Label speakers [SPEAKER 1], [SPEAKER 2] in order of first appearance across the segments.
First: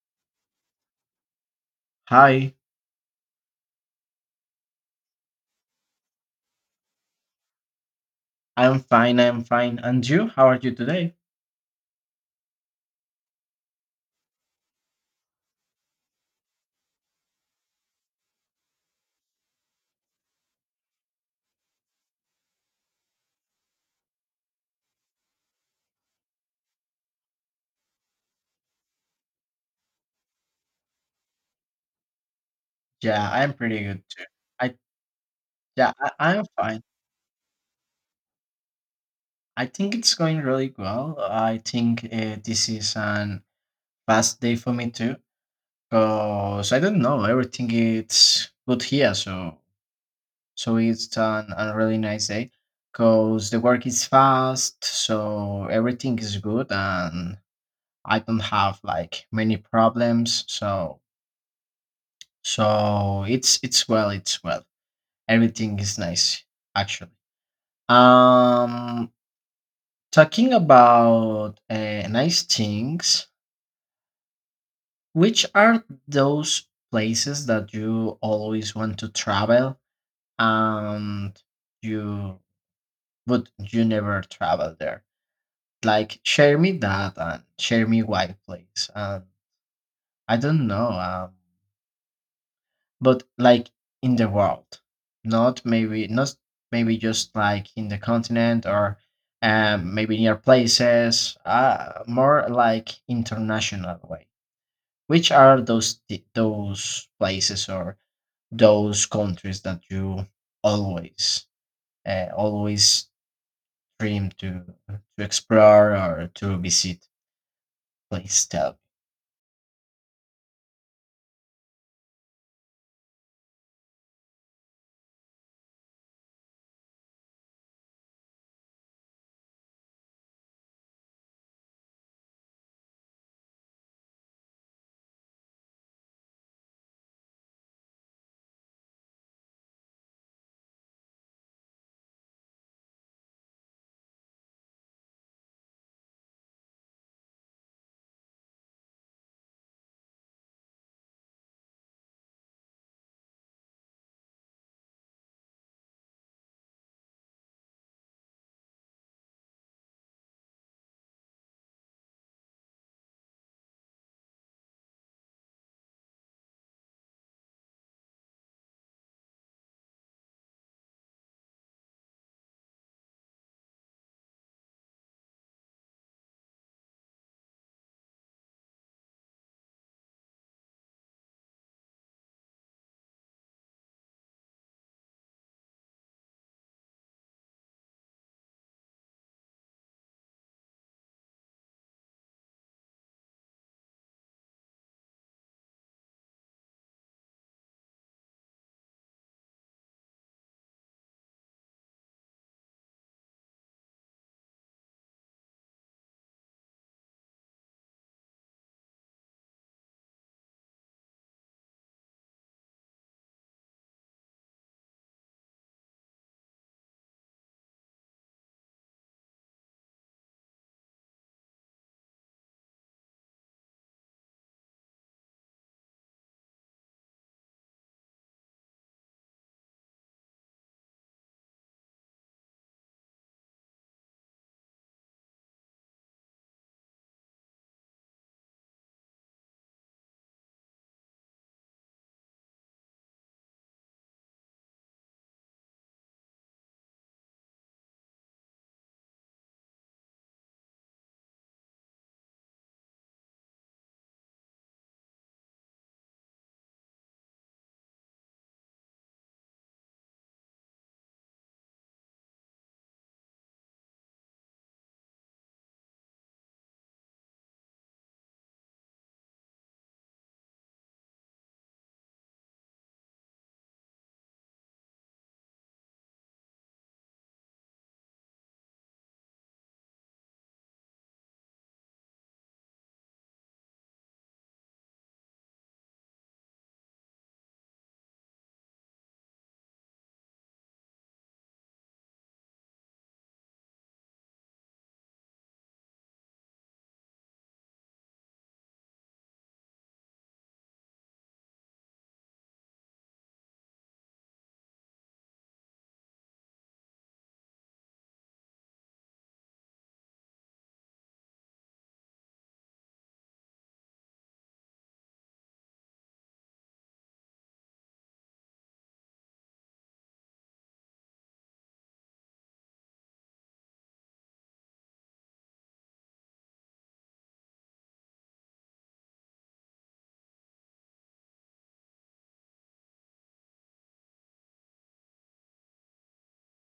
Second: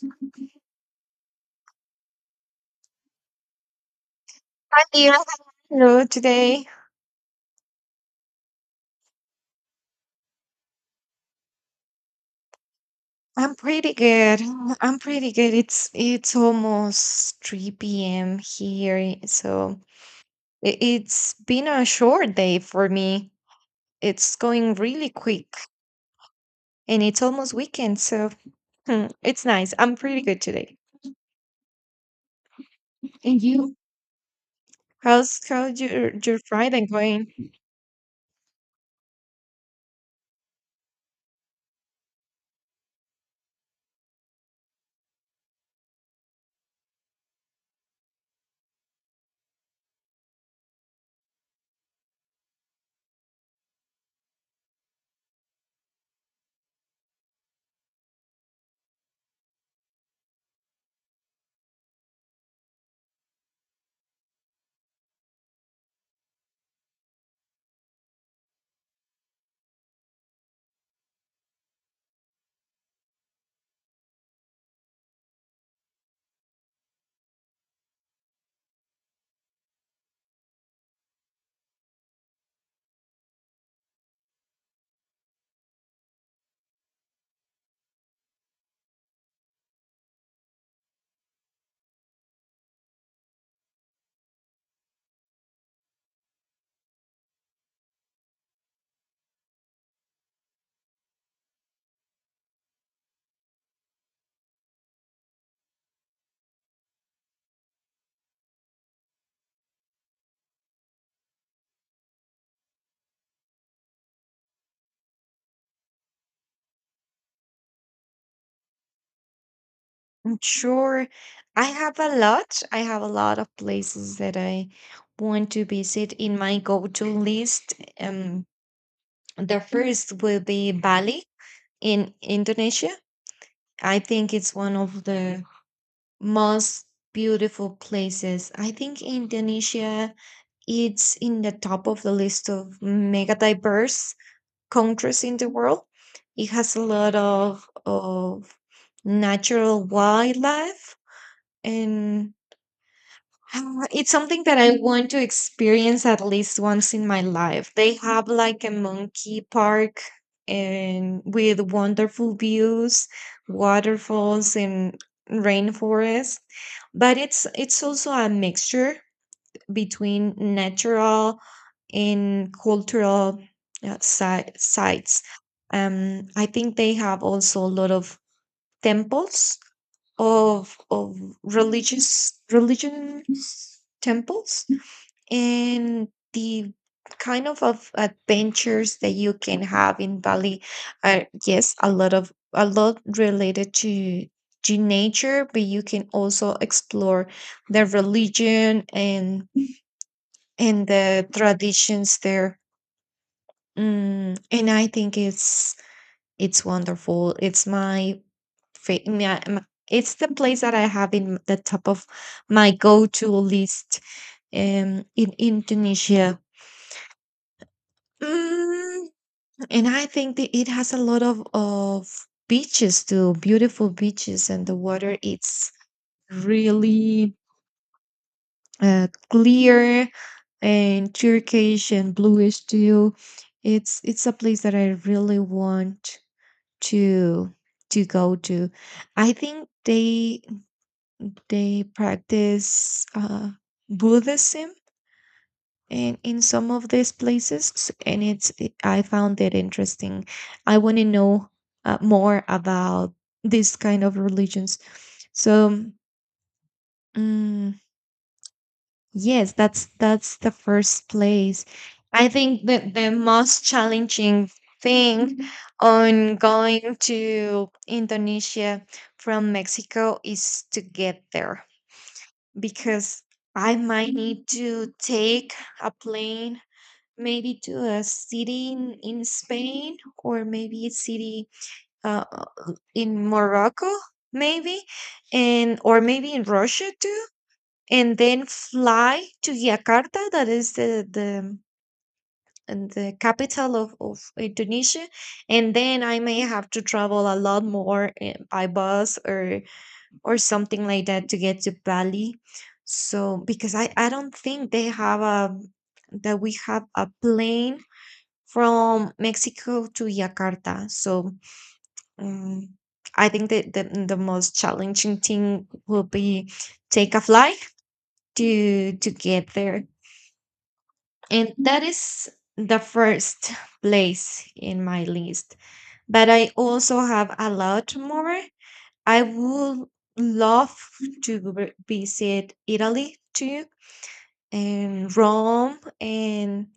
[SPEAKER 1] Hi
[SPEAKER 2] Hi,
[SPEAKER 1] dear, hello today.
[SPEAKER 2] I'm fine. I'm fine. And you? How are you today?
[SPEAKER 1] I'm pretty good. I'm pretty good. It's almost 3 p.m. here, so it's been a short day for me. It's going really quick, and it's almost weekend, so it's nice. I'm pretty good today.
[SPEAKER 2] Yeah,
[SPEAKER 1] And
[SPEAKER 2] I'm
[SPEAKER 1] you?
[SPEAKER 2] pretty good too. I
[SPEAKER 1] How's
[SPEAKER 2] yeah, I,
[SPEAKER 1] your
[SPEAKER 2] I'm fine.
[SPEAKER 1] Friday going?
[SPEAKER 2] I think it's going really well. I think this is an fast day for me too. Cause I don't know, everything it's good here. So so it's a really nice day. Cause the work is fast, so everything is good, and I don't have like many problems. So so it's well, it's well. Everything is nice, actually. Um, Talking about nice things, which are those places that you always want to travel and you but you never travel there? Like, share me that and share me why, please. I don't know. But like in the world not maybe not maybe just like in the continent or maybe near places more like international way which are those those places or those countries that you always always dream to explore or to visit please tell me.
[SPEAKER 1] I'm sure I have a lot. I have a lot of places that I want to visit in my go-to list. Um, The first will be Bali in Indonesia. I think it's one of the most beautiful places. I think Indonesia it's in the top of the list of mega diverse countries in the world. It has a lot of natural wildlife and it's something that I want to experience at least once in my life. They have like a monkey park and with wonderful views, waterfalls and rainforest. But it's also a mixture between natural and cultural sites. I think they have also a lot of temples of religious religion temples, and the kind of adventures that you can have in Bali are, yes, a lot of, a lot related to nature, but you can also explore the religion, and the traditions there. And I think it's wonderful. It's my, fa- my- it's the place that I have in the top of my go-to list, in Indonesia. Mm, and I think that it has a lot of beaches too, beautiful beaches, and the water it's really clear and turquoise and bluish too. It's a place that I really want to to go to. I think they practice Buddhism in some of these places, and I found it interesting. I want to know more about this kind of religions. So. mm, Yes, that's the first place. I think that the most challenging thing on going to Indonesia from Mexico is to get there, because I might need to take a plane, maybe to a city in Spain, or maybe a city, uh, in Morocco maybe, and or maybe in Russia too, and then fly to Jakarta, that is the and the capital of Indonesia, and then I may have to travel a lot more, by bus or something like that to get to Bali. So, because I don't think they have a that we have a plane from Mexico to Jakarta. So um, I think that the most challenging thing will be take a flight to get there, and that is the first place in my list. But I also have a lot more. I would love to visit Italy too, and Rome, and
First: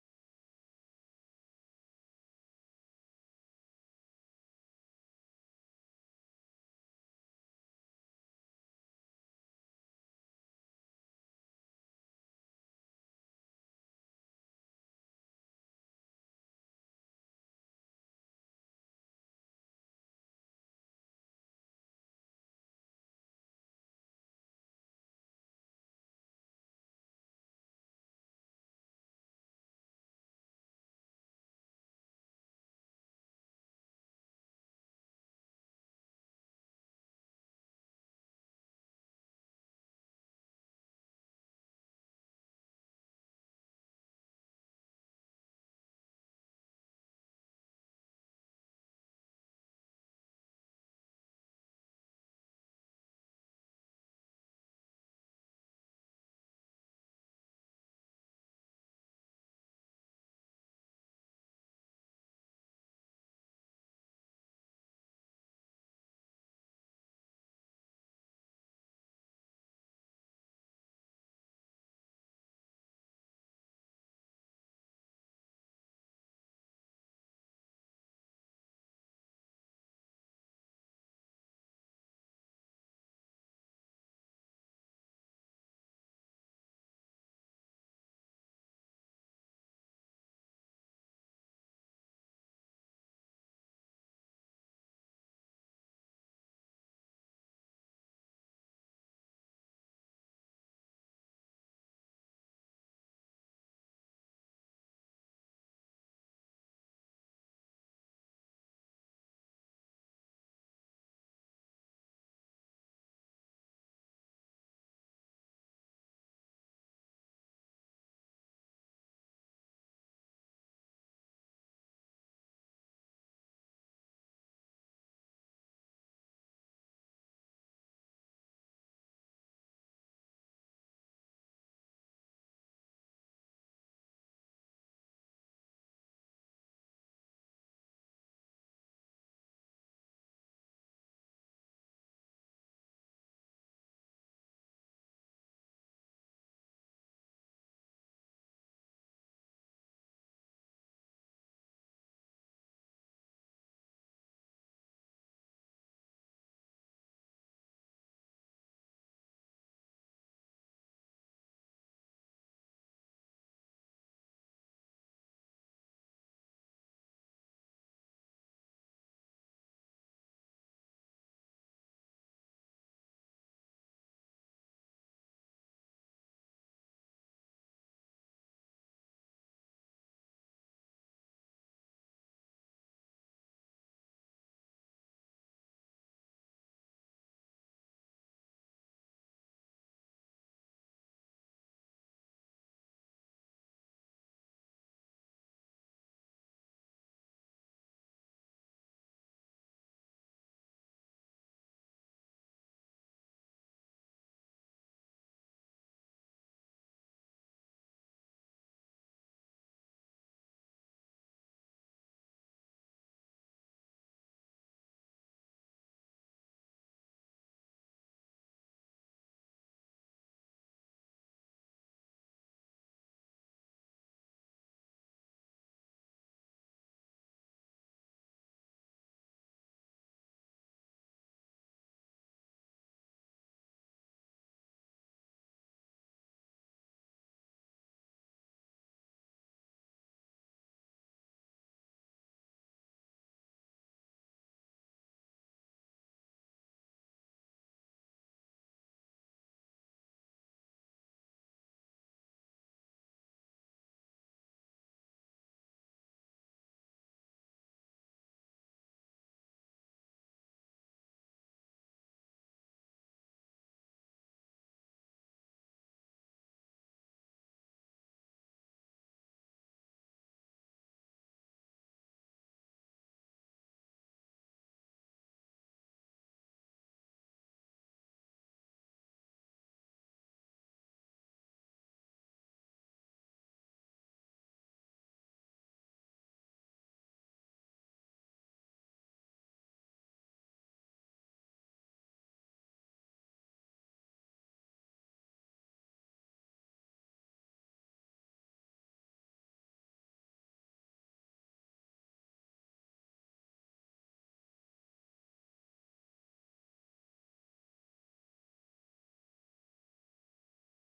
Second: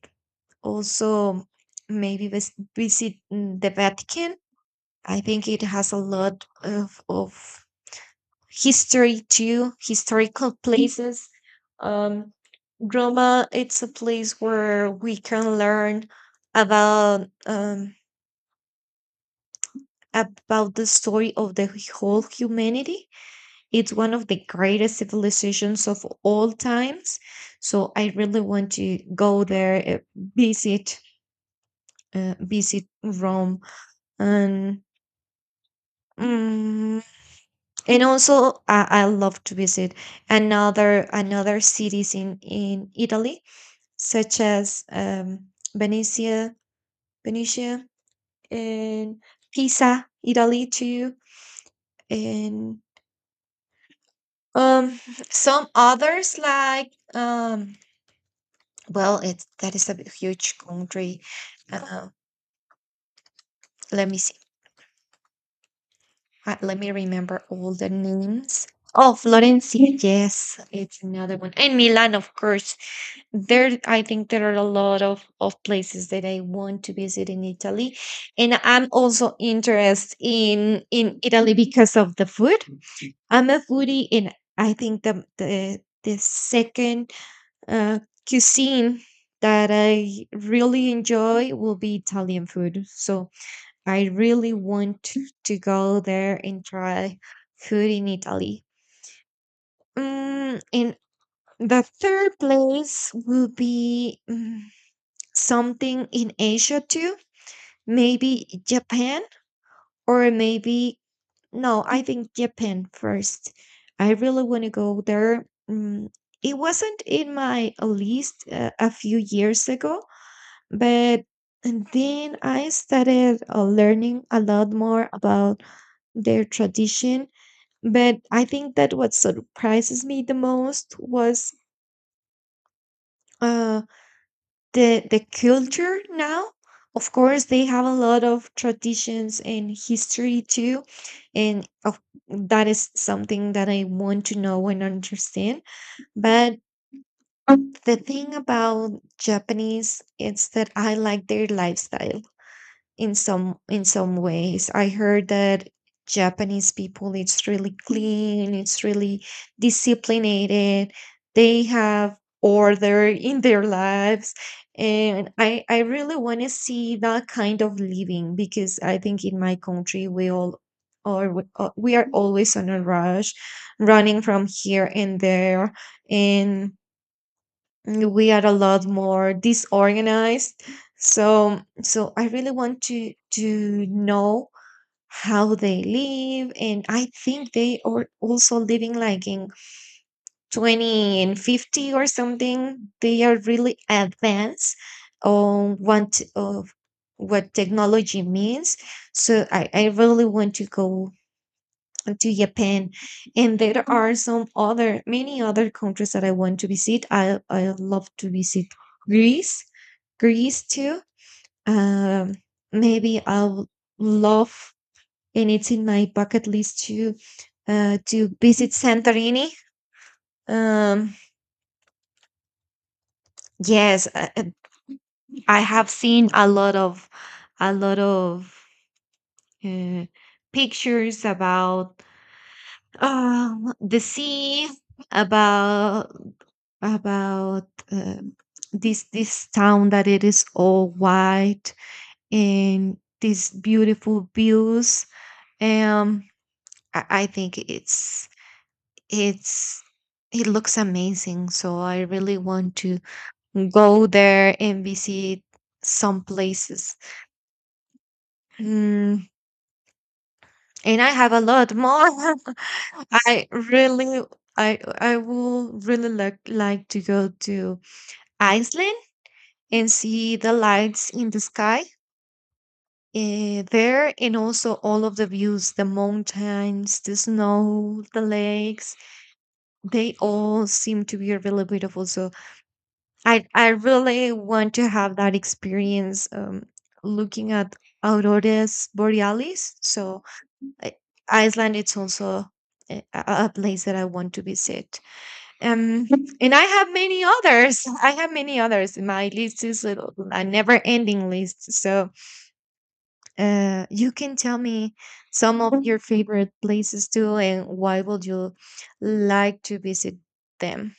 [SPEAKER 1] also maybe visit the Vatican. I think it has a lot of history too, historical places. um Roma, it's a place where we can learn about, about the story of the whole humanity. It's one of the greatest civilizations of all times. So I really want to go there, visit, visit Rome, and mm, and also I love to visit another cities in Italy, such as, Venice, Venetia, and Pisa, Italy too, and um some others like, well it's that is a huge country. Uh, Let me see. Let me remember all the names. Oh, Florence, yes, it's another one, and Milan, of course. There, I think there are a lot of places that I want to visit in Italy, and I'm also interested in Italy because of the food. I'm a foodie, and I think the the second, uh, cuisine that I really enjoy will be Italian food. So I really want to go there and try food in Italy. And the third place will be, something in Asia too, maybe Japan, or maybe no, I think Japan first. I really want to go there. It wasn't in my list a few years ago, but then I started learning a lot more about their tradition. But I think that what surprises me the most was. uh, the the culture now. Of course they have a lot of traditions and history too, and of, that is something that I want to know and understand. But the thing about japanese is that I like their lifestyle in some ways. I heard that Japanese people it's really clean, it's really disciplined. They have order in their lives, and I really want to see that kind of living, because I think in my country we all or we are always on a rush, running from here and there, and we are a lot more disorganized. So so I really want to know how they live, and I think they are also living like in 20 and 50 or something. They are really advanced on what technology means, so I really want to go to Japan. And there are some other, many other countries that I want to visit. I love to visit Greece, Greece too. Um, Maybe I'll love, and it's in my bucket list to visit Santorini. Um, yes, I have seen a lot of uh, pictures about, the sea, about about this town that it is all white, and these beautiful views. Um, I think it's it looks amazing. So I really want to go there and visit some places. Mm, And I have a lot more. I really, I would really like to go to Iceland and see the lights in the sky, there, and also all of the views, the mountains, the snow, the lakes. They all seem to be really beautiful. So I really want to have that experience. Looking at auroras borealis. So I- Iceland it's also, a place that I want to visit. Um and I have many others. I have many others. My list is a never ending list. So you can tell me some of your favorite places too, and why would you like to visit them.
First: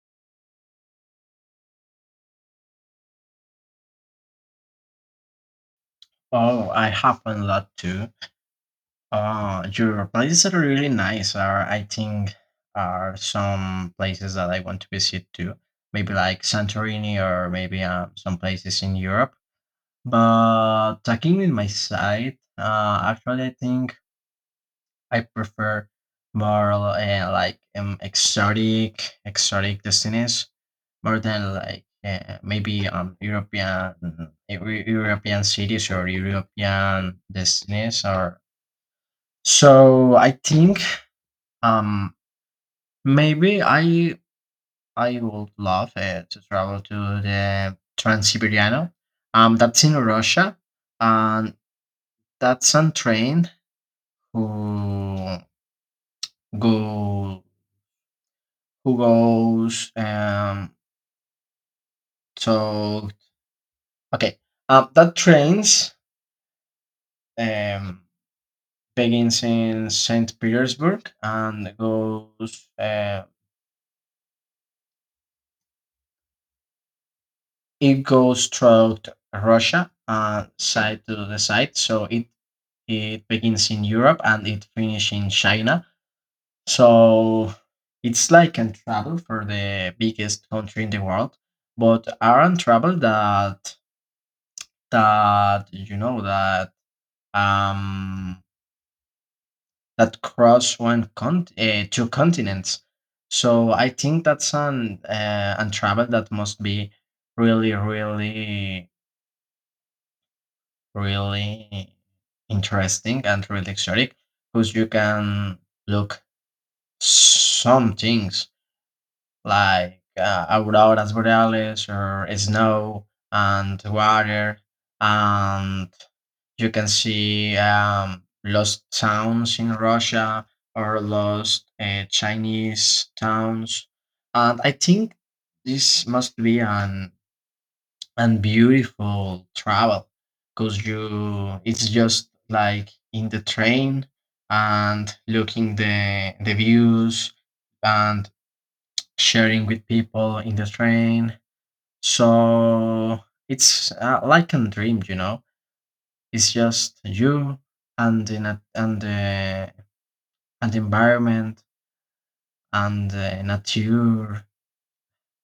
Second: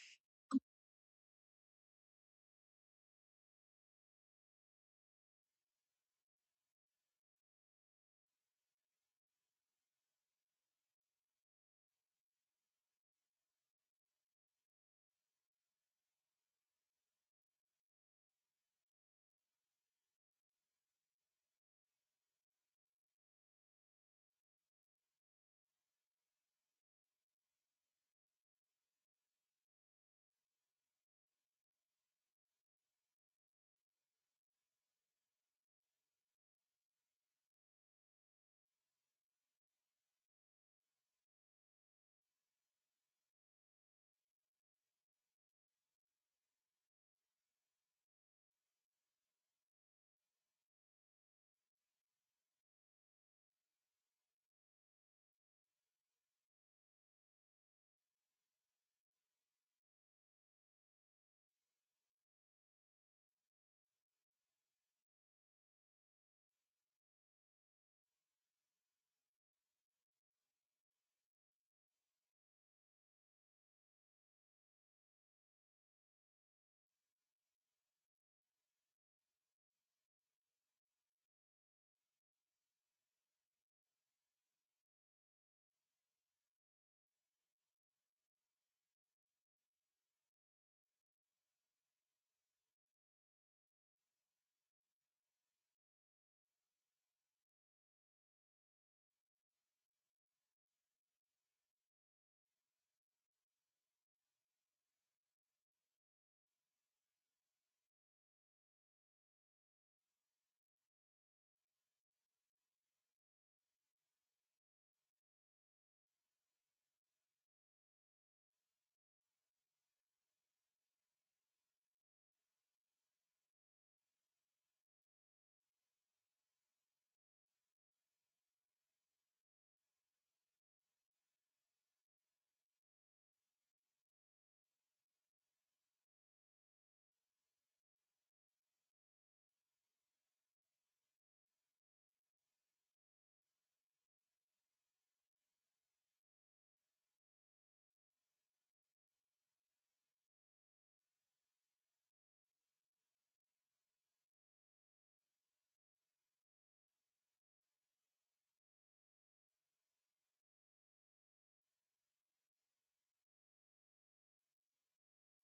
[SPEAKER 2] Oh I happen a lot too. Oh, your places are really nice. Are I think are some places that I want to visit too. Maybe like Santorini or maybe some places in Europe. But talking with my side, actually, I think I prefer more like exotic, exotic destinies more than like maybe European European cities or European destinies or. So I think um, maybe I would love to travel to the Trans-Siberian. That's in Russia, and that's on train who go who goes so okay. That trains um begins in Saint Petersburg and goes it goes throughout Russia side to the side, so It begins in Europe and it finishes in China. So it's like a travel for the biggest country in the world, but aren't travel that you know that um that cross one cont two continents. So I think that's an travel that must be really really interesting and really exotic because you can look some things like auroras boreales or snow and water and you can see lost towns in Russia or lost Chinese towns. And I think this must be an beautiful travel because you it's just like in the train and looking the views and sharing with people in the train. So it's like a dream, you know. It's just you and in a, and the environment and the nature.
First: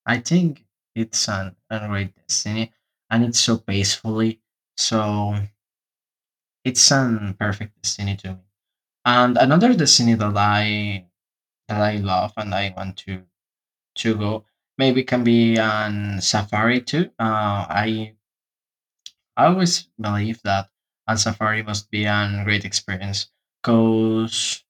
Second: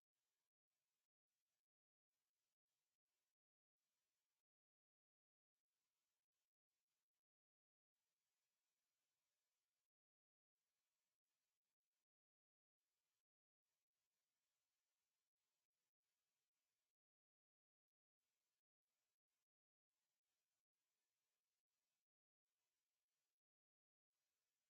[SPEAKER 2] I think it's an a great destiny, and it's so peacefully. So it's an perfect destiny to me. And another destiny that I love and I want to go maybe can be an safari too. I I always believe that a safari must be a great experience because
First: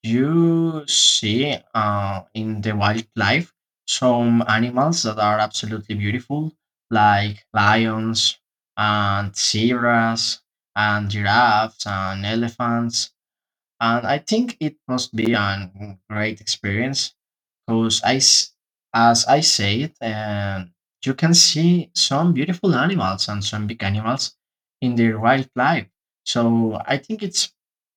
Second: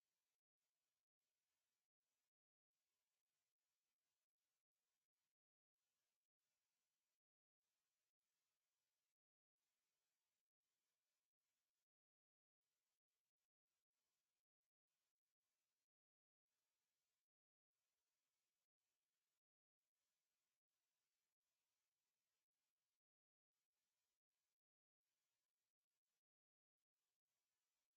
[SPEAKER 2] you see in the wildlife some animals that are absolutely beautiful, like lions and zebras and giraffes and elephants. And I think it must be a great experience because as I said, you can see some beautiful animals and some big animals in their wildlife. So I think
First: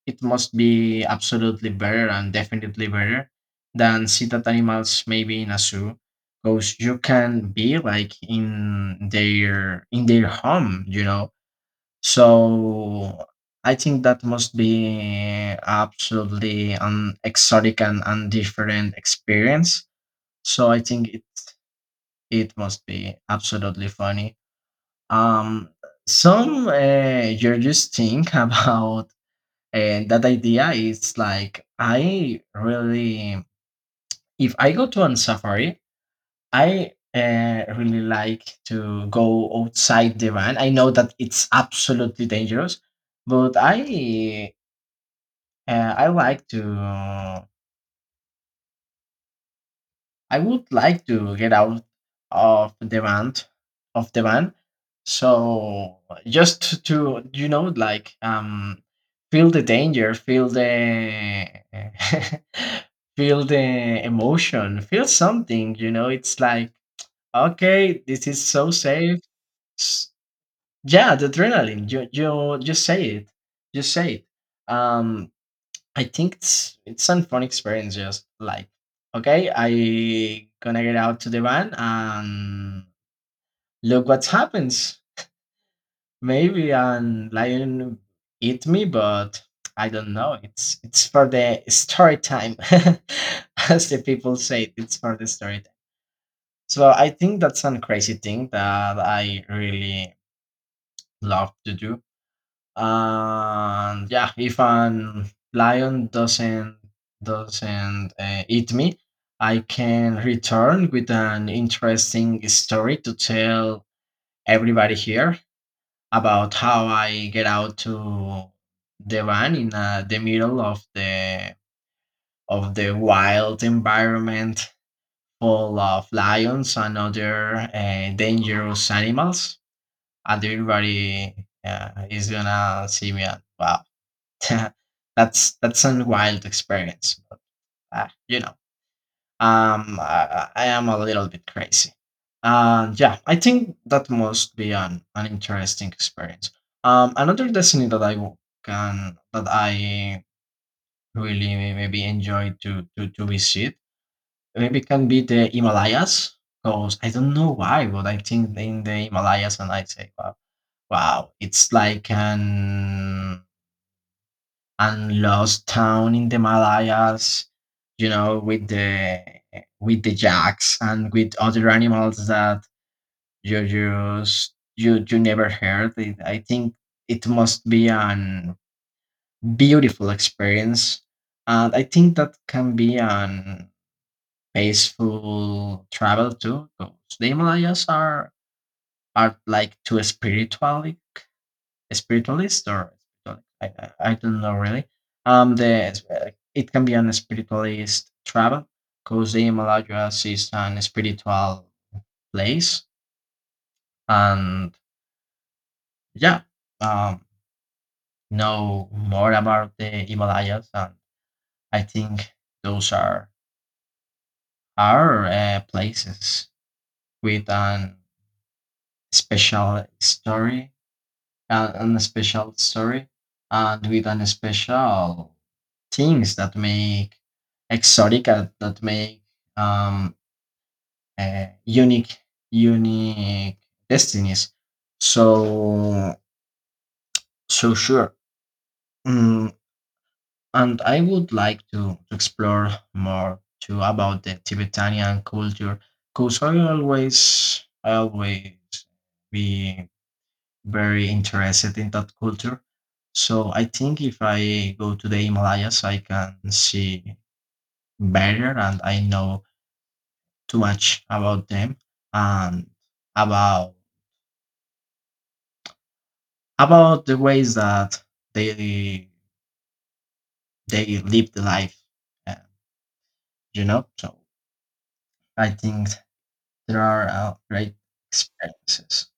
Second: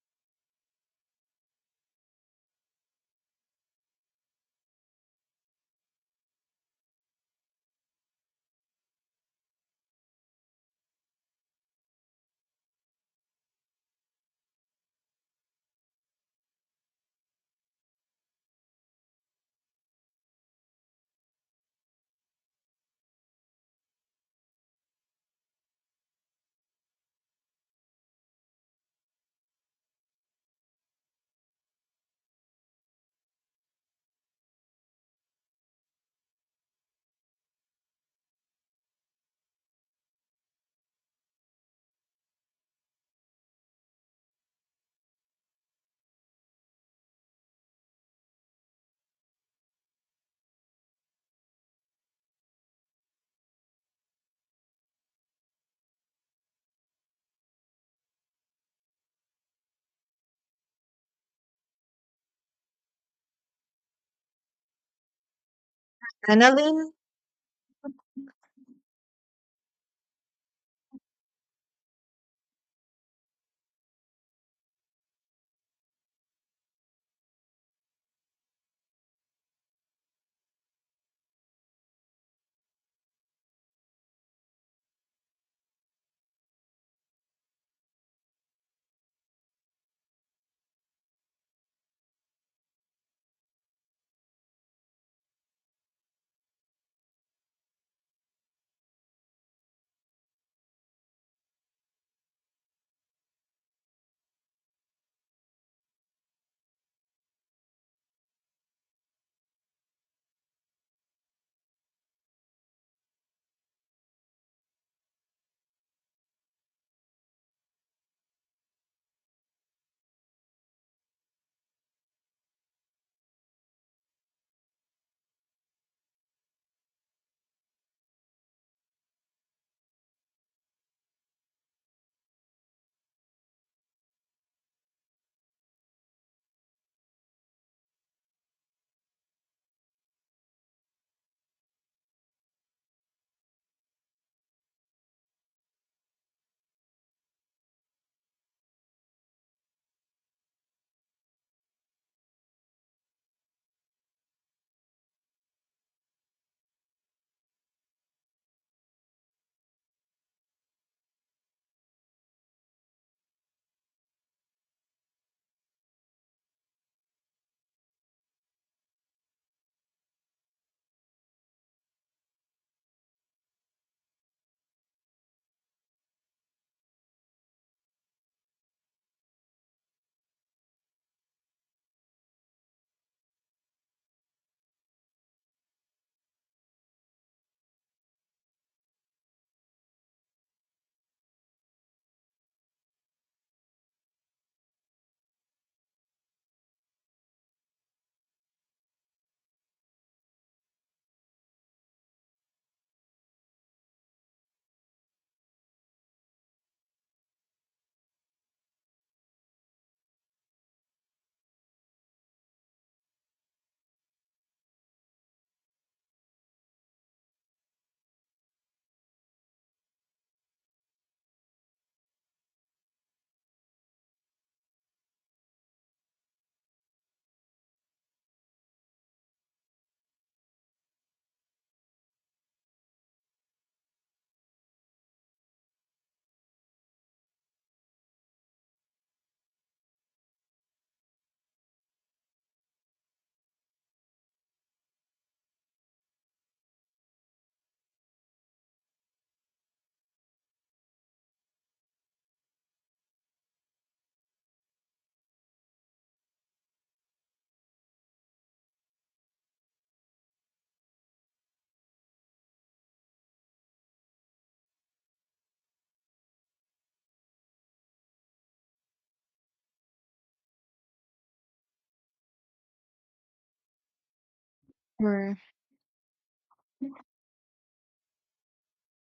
[SPEAKER 2] it must be absolutely better and definitely better than see that animals maybe in a zoo. Because you can be like in their home, you know. So I think that must be absolutely an exotic and different experience, so I think it must be absolutely funny. Um, some judges think about that idea is like I really if I go to on safari, I really like to go outside the van. I know that it's absolutely dangerous, but I like to I would like to get out of demand of demand. So just to you know like feel the danger, feel the feel the emotion, feel something, you know, it's like
[SPEAKER 1] Annalyn,
[SPEAKER 2] okay, this is so safe. S- Yeah, the adrenaline. You just say it. Just say it. Um I think it's an fun experience. Just like, okay, I gonna get out to the van and look what happens. Maybe a lion eat me, but I don't know. It's for the story time, as the people say. It's for the story time. So I think that's a crazy thing that I really love to do. And yeah, if an lion doesn't eat me, I can return with an interesting story to tell everybody here about how I get out to the van in the middle of the wild environment full of lions and other dangerous animals. And everybody is gonna see me and wow. That's a wild experience. But, you know, I am a little bit crazy. And yeah, I think that must be an interesting experience. Another destiny that I w- can that I really maybe enjoy to visit maybe can be the Himalayas because I don't know why, but I think in the Himalayas and I say wow, wow, it's like an and lost town in the Malayas, you know, with the jacks and with other animals that you just you you never heard. It, I think it must be an beautiful experience, and I think that can be an peaceful travel too. 'Cause the Himalayas are like too spiritual spiritualist or I, I don't know really. The It can be an spiritualist travel because the allow is an spiritual place, and yeah, um, know more about the Himalayas. And I think those are places with special story, an special story, and with an special things that make exotic that make um, unique unique destinies so so sure. Mm, and I would like to explore more too about the Tibetanian culture because I always be very interested in that culture. So I think if I go to the Himalayas I can see better and I know too much about them and about about the ways that they they live the life. Uh, you know, so
[SPEAKER 1] or
[SPEAKER 2] I think there are great experiences,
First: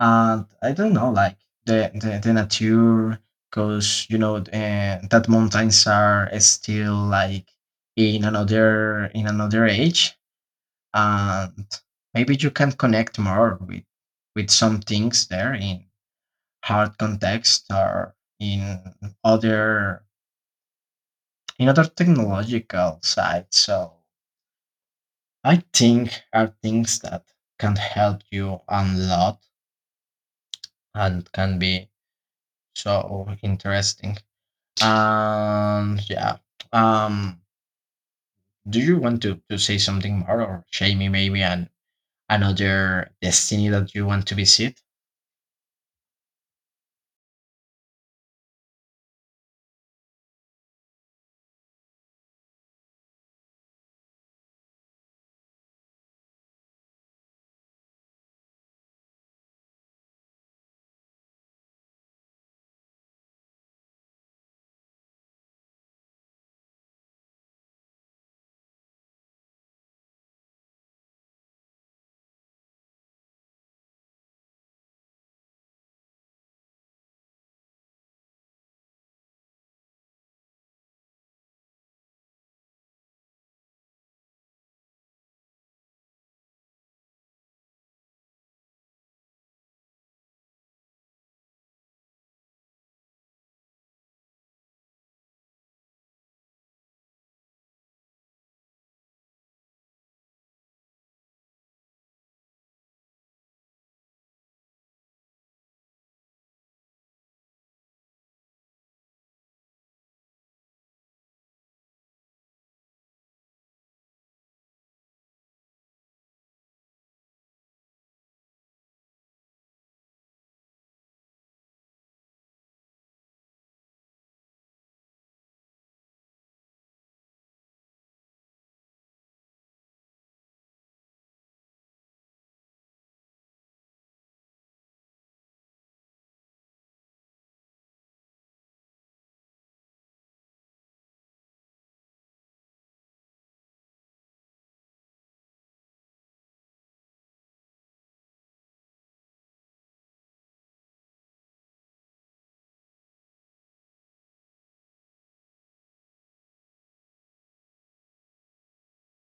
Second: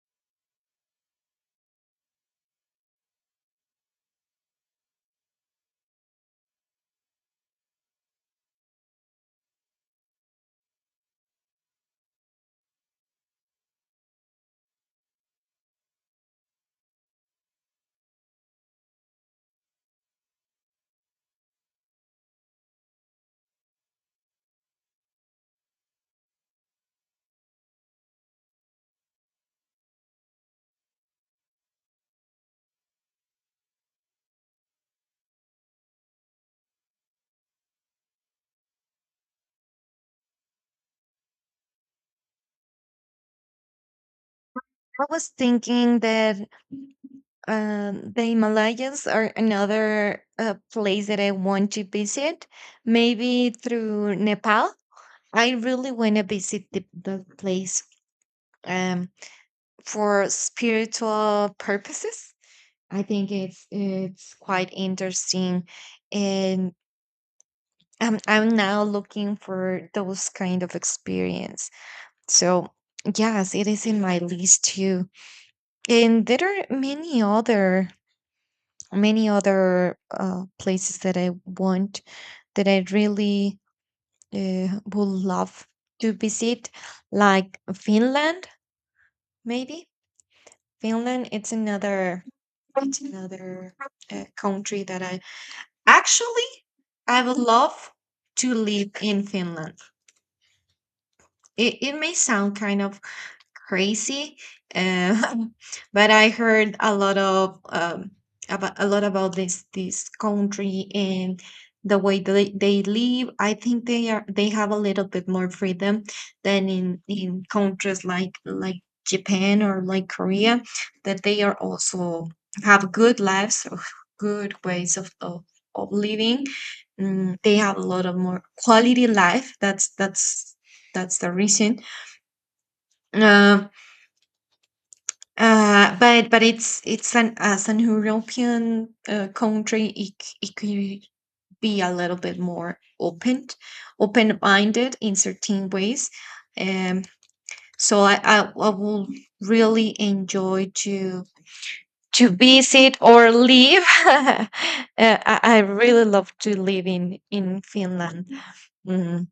[SPEAKER 2] and I don't know, like the nature, because you know that mountains are still like in another age, and maybe you can connect more with some things there in hard context or other in other technological sites. So I think are things that can help you a lot and can be so interesting. And yeah. Um do you want to say something more or share me maybe an another destiny that you want to visit?
[SPEAKER 1] I was thinking that, the Himalayas are another, place that I want to visit, maybe through Nepal. I really want to visit the place, um, for spiritual purposes. I think it's quite interesting, and I'm now looking for those kind of experience. So yes, it is in my list too, and there are many other, places that I want, that I really would love to visit, like Finland, maybe. Finland, it's another country that I, actually I would love to live in Finland. It may sound kind of crazy. Uh, but I heard a lot about this country, and the way they live. I think they have a little bit more freedom than in countries like Japan or like Korea, that they are also have good lives, or good ways of living. They have a lot of more quality life. That's that's the reason. Uh, but it's an, as an European, country, it could be a little bit more open-minded in certain ways. Um, so I will really enjoy to visit or live. I really love to live in Finland. Mm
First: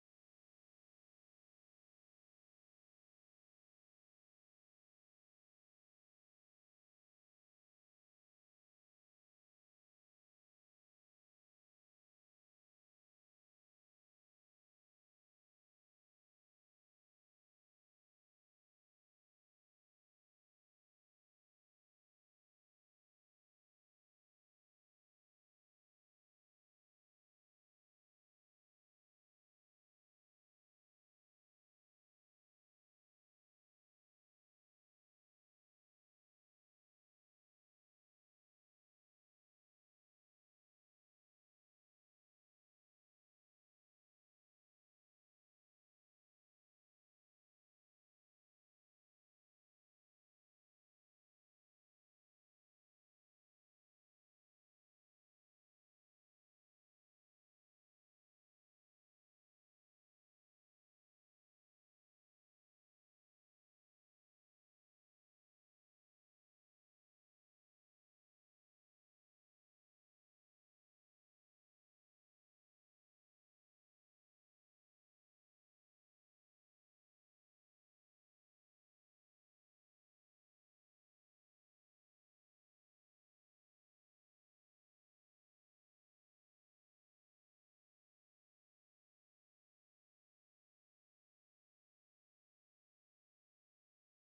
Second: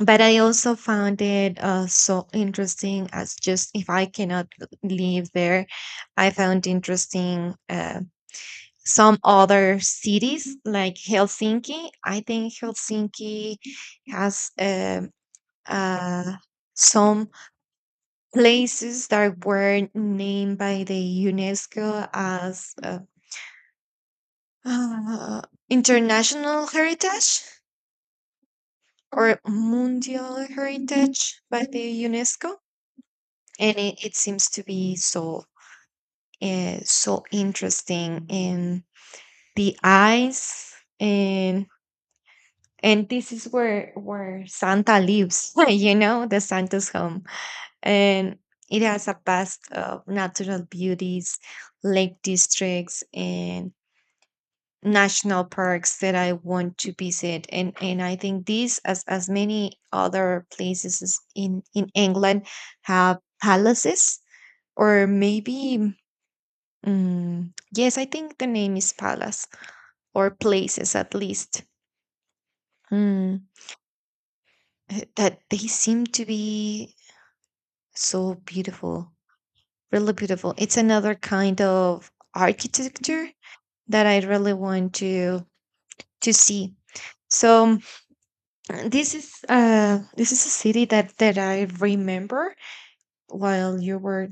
[SPEAKER 1] but I also found it, so interesting, as just if I cannot live there, I found interesting, some other cities like Helsinki. I think Helsinki has uh, some places that were named by the UNESCO as, uh, International Heritage or Mundial Heritage by the UNESCO, and it seems to be so, so interesting in the eyes. And and this is where Santa lives, you know, the Santa's home, and it has a vast of natural beauties, lake districts and national parks that I want to visit. And I think these, as many other places is in England, have palaces, or maybe, yes, I think the name is Palace, or places at least. Mm, that they seem to be so beautiful, really beautiful. It's another kind of architecture that I really want to see. So, this is a city that I remember, while you were,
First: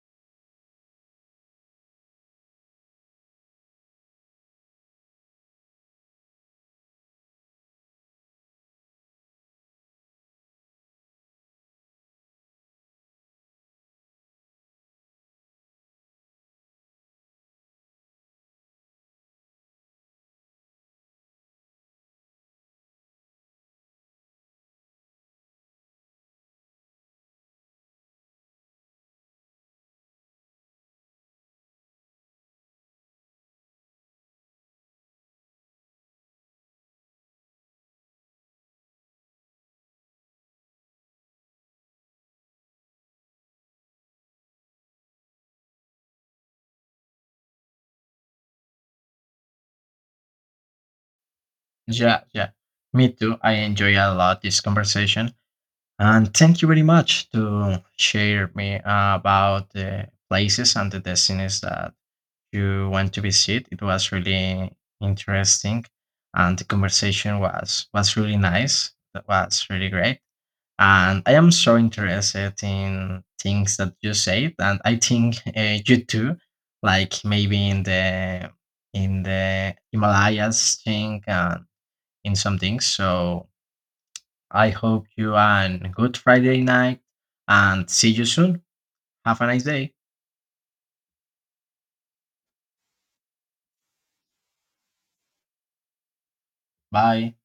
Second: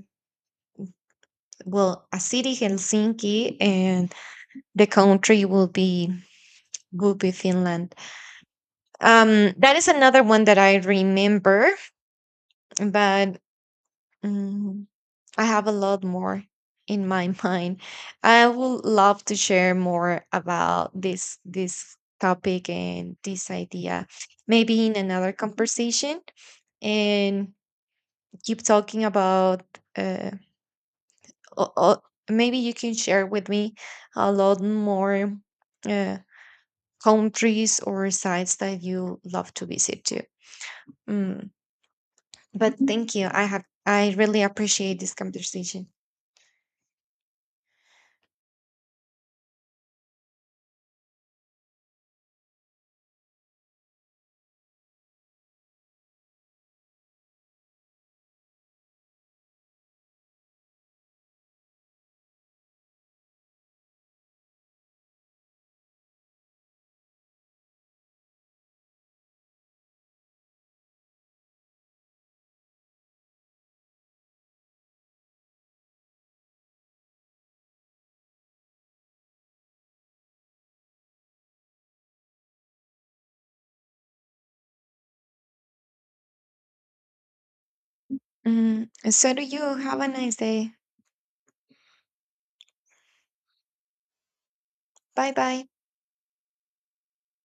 [SPEAKER 1] well, a city Helsinki, and the country will be, will be Finland. That is another one that I remember, but, mm, I have a lot more in my mind. I would love to share more about this topic and this idea, maybe in another conversation, and keep talking about. Uh, o- o- Maybe you can share with me a lot more, uh, countries or sites that you love to visit too. Mm, But thank you. I really appreciate this conversation.
[SPEAKER 2] Yeah, yeah. Me too. I enjoy a lot this conversation. And thank you very much to share me about the places and the destinies that you want to visit. It was really interesting, and the conversation was really nice. That was really great, and I am so interested in things that you said, and I think you too. Like maybe in the Himalayas thing and in some things. So I hope you and good Friday night and see you soon.
[SPEAKER 1] So
[SPEAKER 2] Have
[SPEAKER 1] do
[SPEAKER 2] a nice
[SPEAKER 1] you.
[SPEAKER 2] day.
[SPEAKER 1] Have a nice day. Bye bye.
[SPEAKER 2] Bye.